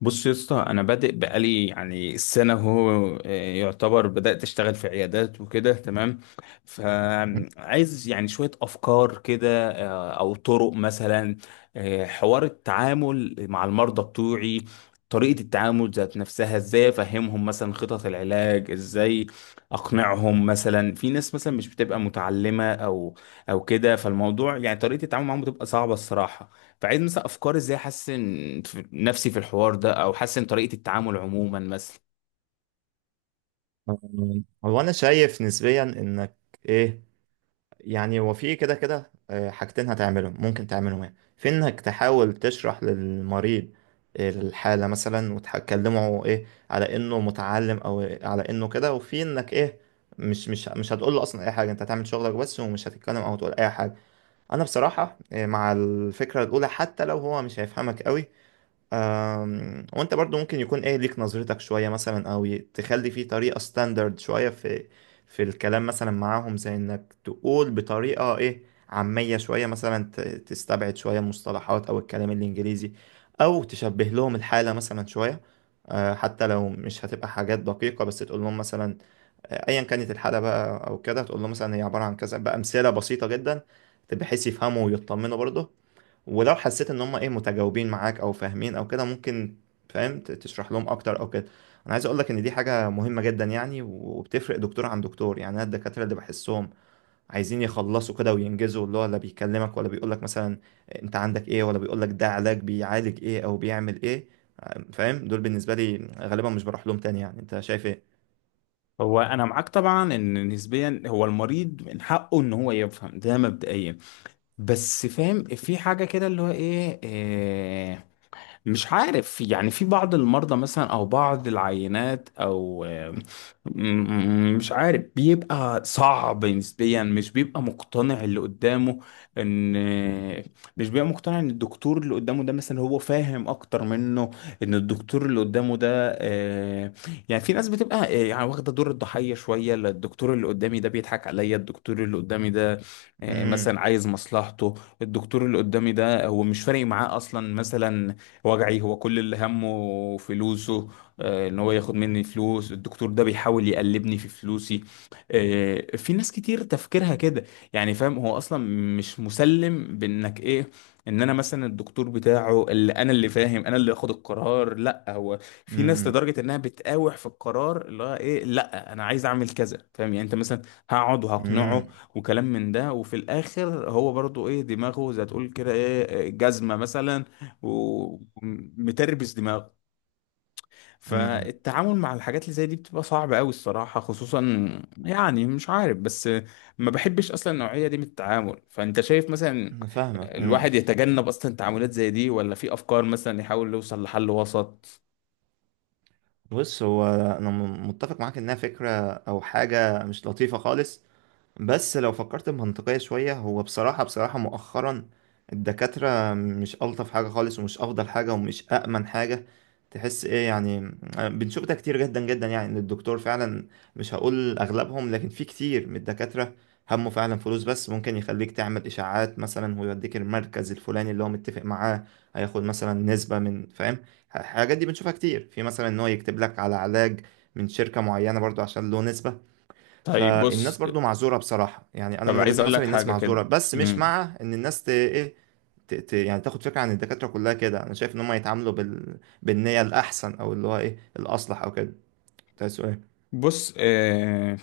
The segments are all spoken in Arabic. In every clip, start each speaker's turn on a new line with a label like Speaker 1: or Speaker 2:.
Speaker 1: بص يا اسطى، انا بادئ بقالي يعني سنه. هو يعتبر بدات اشتغل في عيادات وكده، تمام. فعايز يعني شويه افكار كده، او طرق مثلا. حوار التعامل مع المرضى بتوعي، طريقه التعامل ذات نفسها، ازاي افهمهم مثلا خطط العلاج، ازاي اقنعهم مثلا. في ناس مثلا مش بتبقى متعلمه او كده، فالموضوع يعني طريقه التعامل معاهم بتبقى صعبه الصراحه. فعايز مثلا افكار ازاي احسن، نفسي في الحوار ده، او احسن طريقة التعامل عموما مثلا.
Speaker 2: هو انا شايف نسبيا انك ايه، يعني هو في كده كده حاجتين هتعملهم ممكن تعملهم، يعني في انك تحاول تشرح للمريض الحالة مثلا وتكلمه ايه على انه متعلم او على انه كده، وفي انك ايه مش هتقول له اصلا اي حاجة، انت هتعمل شغلك بس ومش هتتكلم او تقول اي حاجة. انا بصراحة مع الفكرة الاولى حتى لو هو مش هيفهمك قوي. وانت برضو ممكن يكون ايه ليك نظرتك شوية مثلا، او تخلي فيه طريقة ستاندرد شوية في الكلام مثلا معاهم، زي انك تقول بطريقة ايه عامية شوية، مثلا تستبعد شوية المصطلحات او الكلام الانجليزي، او تشبه لهم الحالة مثلا شوية. حتى لو مش هتبقى حاجات دقيقة بس تقول لهم مثلا. ايا كانت الحالة بقى او كده، تقول لهم مثلا هي عبارة عن كذا بأمثلة بسيطة جدا بحيث يفهموا ويطمنوا برضه. ولو حسيت ان هم ايه متجاوبين معاك او فاهمين او كده، ممكن فاهم تشرح لهم اكتر او كده. انا عايز اقول لك ان دي حاجه مهمه جدا يعني، وبتفرق دكتور عن دكتور. يعني انا الدكاتره اللي بحسهم عايزين يخلصوا كده وينجزوا، اللي هو لا بيكلمك ولا بيقول لك مثلا انت عندك ايه، ولا بيقول لك ده علاج بيعالج ايه او بيعمل ايه، فاهم، دول بالنسبه لي غالبا مش بروح لهم تاني. يعني انت شايف ايه؟
Speaker 1: هو انا معاك طبعا، ان نسبيا هو المريض من حقه ان هو يفهم ده مبدئيا، بس فاهم في حاجة كده اللي هو إيه، مش عارف، يعني في بعض المرضى مثلا او بعض العينات، او مش عارف، بيبقى صعب نسبيا، مش بيبقى مقتنع اللي قدامه ان، مش بيبقى مقتنع ان الدكتور اللي قدامه ده مثلا هو فاهم اكتر منه، ان الدكتور اللي قدامه ده آه، يعني في ناس بتبقى، يعني واخده دور الضحيه شويه، لا الدكتور اللي قدامي ده بيضحك عليا، الدكتور اللي قدامي ده،
Speaker 2: امم.
Speaker 1: مثلا عايز مصلحته، الدكتور اللي قدامي ده هو مش فارق معاه اصلا مثلا وجعي، هو كل اللي همه فلوسه، ان هو ياخد مني فلوس، الدكتور ده بيحاول يقلبني في فلوسي، في ناس كتير تفكيرها كده. يعني فاهم، هو اصلا مش مسلم بانك ايه، ان انا مثلا الدكتور بتاعه، اللي انا اللي فاهم، انا اللي اخد القرار لا هو. في ناس
Speaker 2: امم.
Speaker 1: لدرجة انها بتقاوح في القرار، اللي هو ايه، لا انا عايز اعمل كذا، فاهم يعني انت مثلا، هقعد وهقنعه
Speaker 2: امم.
Speaker 1: وكلام من ده، وفي الاخر هو برضو ايه، دماغه زي تقول كده ايه، جزمة مثلا، ومتربس دماغه.
Speaker 2: امم. إمم.
Speaker 1: فالتعامل مع الحاجات اللي زي دي بتبقى صعبة قوي الصراحة، خصوصا يعني مش عارف. بس ما بحبش اصلا النوعية دي من التعامل، فانت شايف مثلا
Speaker 2: انا فاهمك. إمم.
Speaker 1: الواحد يتجنب اصلا تعاملات زي دي، ولا في افكار مثلا يحاول يوصل لحل وسط؟
Speaker 2: بص، هو انا متفق معاك انها فكره او حاجه مش لطيفه خالص. بس لو فكرت بمنطقية شوية، هو بصراحة بصراحة مؤخرا الدكاترة مش ألطف حاجة خالص ومش أفضل حاجة ومش أأمن حاجة تحس إيه، يعني بنشوف ده كتير جدا جدا، يعني إن الدكتور فعلا، مش هقول أغلبهم، لكن في كتير من الدكاترة همه فعلا فلوس بس. ممكن يخليك تعمل إشاعات مثلا ويوديك المركز الفلاني اللي هو متفق معاه، هياخد مثلا نسبة من، فاهم، الحاجات دي بنشوفها كتير في، مثلا إن هو يكتب لك على علاج من شركة معينة برضو عشان له نسبة.
Speaker 1: طيب
Speaker 2: فالناس
Speaker 1: بص،
Speaker 2: برضو معذوره بصراحه، يعني انا
Speaker 1: طب
Speaker 2: من
Speaker 1: عايز
Speaker 2: وجهه
Speaker 1: اقول لك
Speaker 2: نظري الناس
Speaker 1: حاجة كده.
Speaker 2: معذوره، بس مش
Speaker 1: مم.
Speaker 2: مع ان الناس ت... ايه ت... ت... يعني تاخد فكره عن الدكاتره كلها كده. انا شايف ان هم يتعاملوا بالنيه الاحسن، او اللي هو ايه الاصلح او كده. ده سؤال.
Speaker 1: بص،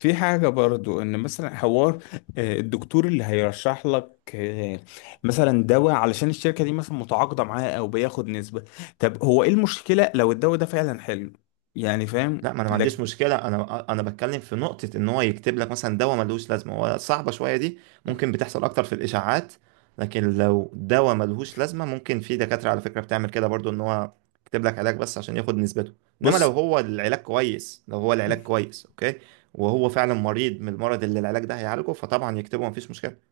Speaker 1: في حاجة برضو، ان مثلا حوار، الدكتور اللي هيرشح لك، مثلا دواء علشان الشركة دي مثلا متعاقدة معاه او بياخد نسبة. طب هو ايه المشكلة لو الدواء ده فعلا حلو؟ يعني فاهم
Speaker 2: لا، ما انا ما عنديش
Speaker 1: لك.
Speaker 2: مشكله، انا بتكلم في نقطه ان هو يكتب لك مثلا دواء ملهوش لازمه، هو صعبه شويه دي، ممكن بتحصل اكتر في الاشاعات. لكن لو دواء ملهوش لازمه، ممكن في دكاتره على فكره بتعمل كده برضو، ان هو يكتب لك علاج بس عشان ياخد نسبته. انما
Speaker 1: بص،
Speaker 2: لو هو العلاج كويس، لو هو العلاج كويس، اوكي، وهو فعلا مريض من المرض اللي العلاج ده هيعالجه، فطبعا يكتبه مفيش مشكله.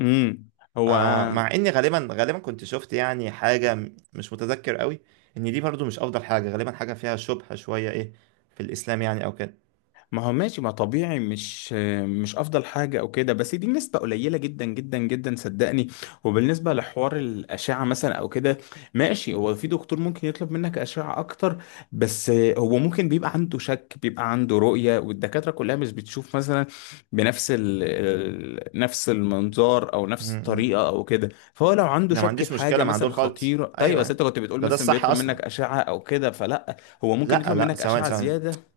Speaker 1: امم هو
Speaker 2: مع اني غالبا غالبا كنت شفت يعني حاجه مش متذكر قوي، ان دي برضو مش افضل حاجه، غالبا حاجه فيها شبهه شويه ايه في الاسلام يعني او كده.
Speaker 1: ما هو ماشي، ما طبيعي، مش افضل حاجه او كده، بس دي نسبه قليله جدا جدا جدا، صدقني. وبالنسبه لحوار الاشعه مثلا او كده، ماشي، هو في دكتور ممكن يطلب منك اشعه اكتر، بس هو ممكن بيبقى عنده شك، بيبقى عنده رؤيه، والدكاتره كلها مش بتشوف مثلا بنفس نفس المنظار، او نفس
Speaker 2: امم.
Speaker 1: الطريقه او كده. فهو لو عنده
Speaker 2: انا ما
Speaker 1: شك
Speaker 2: عنديش
Speaker 1: في حاجه
Speaker 2: مشكله مع
Speaker 1: مثلا
Speaker 2: دول خالص،
Speaker 1: خطيره، طيب،
Speaker 2: ايوه،
Speaker 1: بس
Speaker 2: ايوه.
Speaker 1: انت كنت بتقول
Speaker 2: ده
Speaker 1: مثلا
Speaker 2: الصح
Speaker 1: بيطلب
Speaker 2: اصلا.
Speaker 1: منك اشعه او كده، فلا، هو ممكن
Speaker 2: لا،
Speaker 1: يطلب
Speaker 2: لا،
Speaker 1: منك
Speaker 2: ثواني،
Speaker 1: اشعه
Speaker 2: ثواني.
Speaker 1: زياده.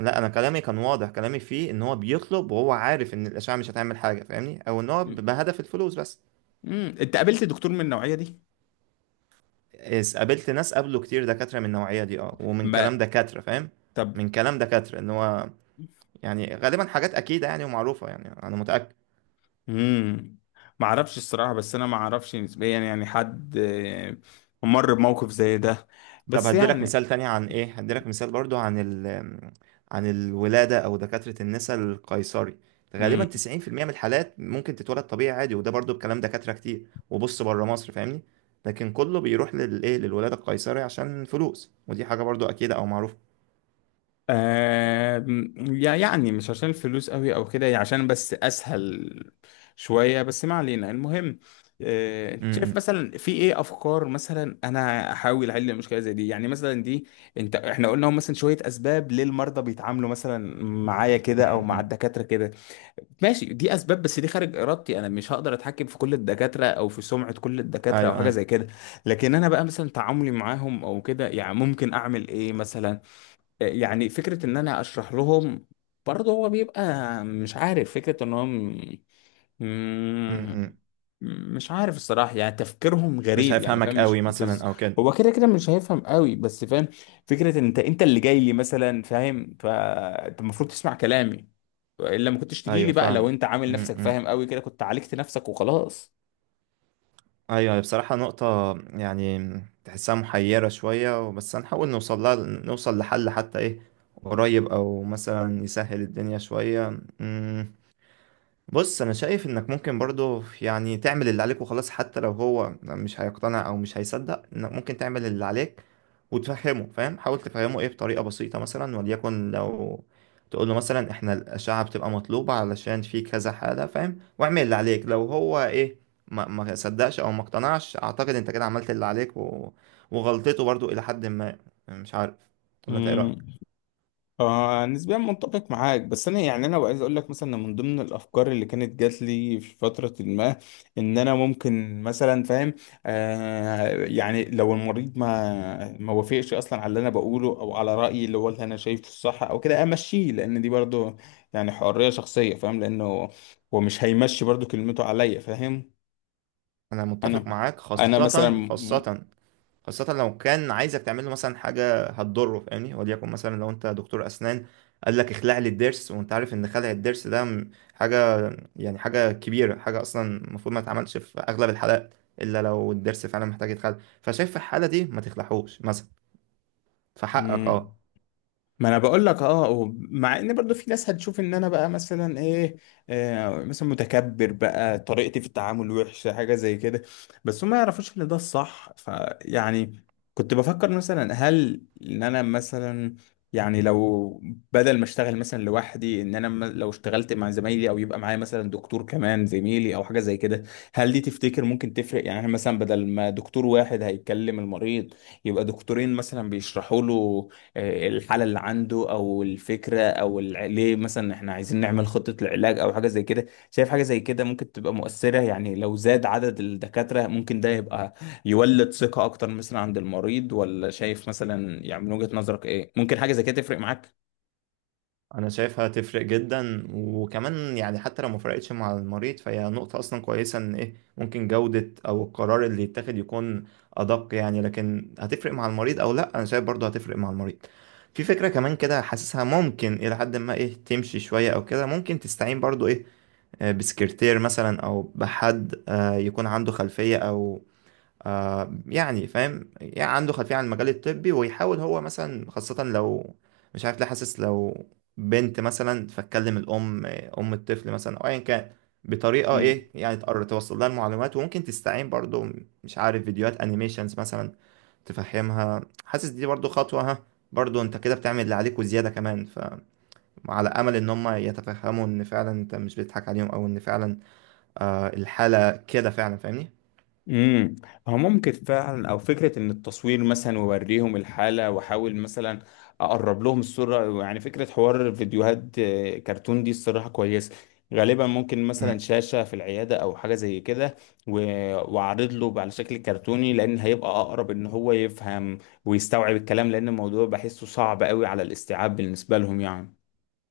Speaker 2: لا، انا كلامي كان واضح. كلامي فيه ان هو بيطلب وهو عارف ان الاشعه مش هتعمل حاجه، فاهمني، او ان هو بهدف الفلوس بس.
Speaker 1: انت قابلت دكتور من النوعيه دي؟
Speaker 2: قابلت ناس قابلوا كتير دكاتره من النوعيه دي، اه، ومن
Speaker 1: ما
Speaker 2: كلام دكاتره، فاهم،
Speaker 1: طب،
Speaker 2: من كلام دكاتره ان هو، يعني غالبا حاجات اكيده يعني ومعروفه يعني. انا متاكد.
Speaker 1: امم ما اعرفش الصراحه. بس انا ما اعرفش نسبيا، يعني حد مر بموقف زي ده.
Speaker 2: طب
Speaker 1: بس
Speaker 2: هدي لك
Speaker 1: يعني
Speaker 2: مثال تاني عن ايه، هدي لك مثال برضو عن عن الولادة او دكاترة النساء، القيصري غالبا
Speaker 1: امم
Speaker 2: 90% من الحالات ممكن تتولد طبيعي عادي. وده برضو بكلام دكاترة كتير وبص بره مصر، فاهمني، لكن كله بيروح للايه، للولادة القيصري، عشان فلوس. ودي حاجة برضو اكيدة او معروفة.
Speaker 1: آه يعني مش عشان الفلوس قوي او كده، يعني عشان بس اسهل شويه. بس ما علينا، المهم، انت شايف
Speaker 2: امم.
Speaker 1: مثلا في ايه افكار مثلا انا احاول احل المشكله زي دي؟ يعني مثلا دي، انت احنا قلنا هم مثلا شويه اسباب ليه المرضى بيتعاملوا مثلا معايا كده او مع
Speaker 2: امم.
Speaker 1: الدكاتره كده. ماشي دي اسباب، بس دي خارج ارادتي، انا مش هقدر اتحكم في كل الدكاتره او في سمعه كل الدكاتره او
Speaker 2: ايوه،
Speaker 1: حاجه
Speaker 2: ايوه.
Speaker 1: زي كده. لكن انا بقى مثلا تعاملي معاهم او كده، يعني ممكن اعمل ايه مثلا؟ يعني فكره ان انا اشرح لهم، برضه هو بيبقى مش عارف، فكره ان هم، مم،
Speaker 2: امم.
Speaker 1: مش عارف الصراحة، يعني تفكيرهم
Speaker 2: مش
Speaker 1: غريب يعني
Speaker 2: هيفهمك
Speaker 1: فاهم، مش
Speaker 2: قوي مثلا او كده.
Speaker 1: هو كده كده مش هيفهم قوي، بس فاهم فكرة ان انت اللي جاي لي مثلا، فاهم؟ فانت المفروض تسمع كلامي، الا ما كنتش تجي لي
Speaker 2: ايوه،
Speaker 1: بقى، لو
Speaker 2: فاهمك.
Speaker 1: انت عامل نفسك
Speaker 2: امم.
Speaker 1: فاهم قوي كده كنت عالجت نفسك وخلاص.
Speaker 2: ايوه. أيوة، بصراحة نقطة يعني تحسها محيرة شوية، بس هنحاول نوصل لحل حتى ايه قريب، او مثلا يسهل الدنيا شوية. بص، انا شايف انك ممكن برضو يعني تعمل اللي عليك وخلاص حتى لو هو مش هيقتنع، او مش هيصدق انك ممكن تعمل اللي عليك وتفهمه، فاهم، حاول تفهمه ايه بطريقة بسيطة مثلا. وليكن لو تقول له مثلا احنا الأشعة بتبقى مطلوبة علشان في كذا حالة، فاهم، واعمل اللي عليك. لو هو ايه ما صدقش او ما اقتنعش، اعتقد انت كده عملت اللي عليك، وغلطته برضو الى حد ما. مش عارف، ولا انت ايه رأيك؟
Speaker 1: نسبيا متفق معاك، بس انا يعني انا عايز اقول لك مثلا إن من ضمن الافكار اللي كانت جات لي في فتره ما، ان انا ممكن مثلا فاهم، يعني لو المريض ما وافقش اصلا على اللي انا بقوله او على رايي اللي هو اللي انا شايفه الصح او كده، امشيه، لان دي برضو يعني حريه شخصيه فاهم، لانه هو مش هيمشي برضو كلمته عليا، فاهم؟
Speaker 2: انا متفق
Speaker 1: انا
Speaker 2: معاك،
Speaker 1: انا مثلا،
Speaker 2: خاصة خاصة خاصة لو كان عايزك تعمل له مثلا حاجة هتضره، فاهمني، وليكن مثلا لو انت دكتور أسنان قال لك اخلع لي الضرس، وانت عارف ان خلع الضرس ده حاجة، يعني حاجة كبيرة، حاجة أصلا المفروض ما تتعملش في أغلب الحالات، إلا لو الضرس فعلا محتاج يتخلع. فشايف في الحالة دي ما تخلعهوش مثلا، فحقك، اه،
Speaker 1: ما انا بقول لك اه، مع ان برضو في ناس هتشوف ان انا بقى مثلا ايه، مثلا متكبر بقى، طريقتي في التعامل وحشه، حاجه زي كده. بس هم ما يعرفوش ان ده الصح، فيعني كنت بفكر مثلا، هل ان انا مثلا يعني، لو بدل ما اشتغل مثلا لوحدي، ان انا لو اشتغلت مع زمايلي، او يبقى معايا مثلا دكتور كمان زميلي او حاجه زي كده، هل دي تفتكر ممكن تفرق؟ يعني إحنا مثلا بدل ما دكتور واحد هيتكلم المريض، يبقى دكتورين مثلا بيشرحوا له الحالة اللي عنده، أو الفكرة، أو ليه مثلا إحنا عايزين نعمل خطة العلاج، أو حاجة زي كده. شايف حاجة زي كده ممكن تبقى مؤثرة؟ يعني لو زاد عدد الدكاترة ممكن ده يبقى يولد ثقة أكتر مثلا عند المريض، ولا شايف مثلا يعني من وجهة نظرك إيه؟ ممكن حاجة زي كده تفرق معاك؟
Speaker 2: انا شايفها تفرق جدا. وكمان يعني حتى لو ما فرقتش مع المريض، فهي نقطة اصلا كويسة ان ايه ممكن جودة او القرار اللي يتاخد يكون ادق. يعني لكن هتفرق مع المريض او لا، انا شايف برضو هتفرق مع المريض. في فكرة كمان كده حاسسها ممكن الى حد ما ايه تمشي شوية او كده، ممكن تستعين برضو ايه، بسكرتير مثلا او بحد يكون عنده خلفية، او يعني فاهم، يعني عنده خلفية عن المجال الطبي، ويحاول هو مثلا، خاصة لو مش عارف ليه، حاسس لو بنت مثلا، فتكلم أم الطفل مثلا، أو أيا كان، بطريقة إيه يعني تقرر توصل لها المعلومات. وممكن تستعين برضو مش عارف فيديوهات أنيميشنز مثلا تفهمها. حاسس دي برضو خطوة، ها، برضو أنت كده بتعمل اللي عليك وزيادة كمان، فعلى أمل إن هم يتفهموا إن فعلا أنت مش بتضحك عليهم، أو إن فعلا الحالة كده فعلا، فاهمني؟
Speaker 1: امم. هو ممكن فعلا، او فكره ان التصوير مثلا، ووريهم الحاله، واحاول مثلا اقرب لهم الصوره، يعني فكره حوار فيديوهات كرتون، دي الصراحه كويسه. غالبا ممكن مثلا شاشه في العياده او حاجه زي كده، و- واعرض له على شكل كرتوني، لان هيبقى اقرب ان هو يفهم ويستوعب الكلام، لان الموضوع بحسه صعب قوي على الاستيعاب بالنسبه لهم يعني.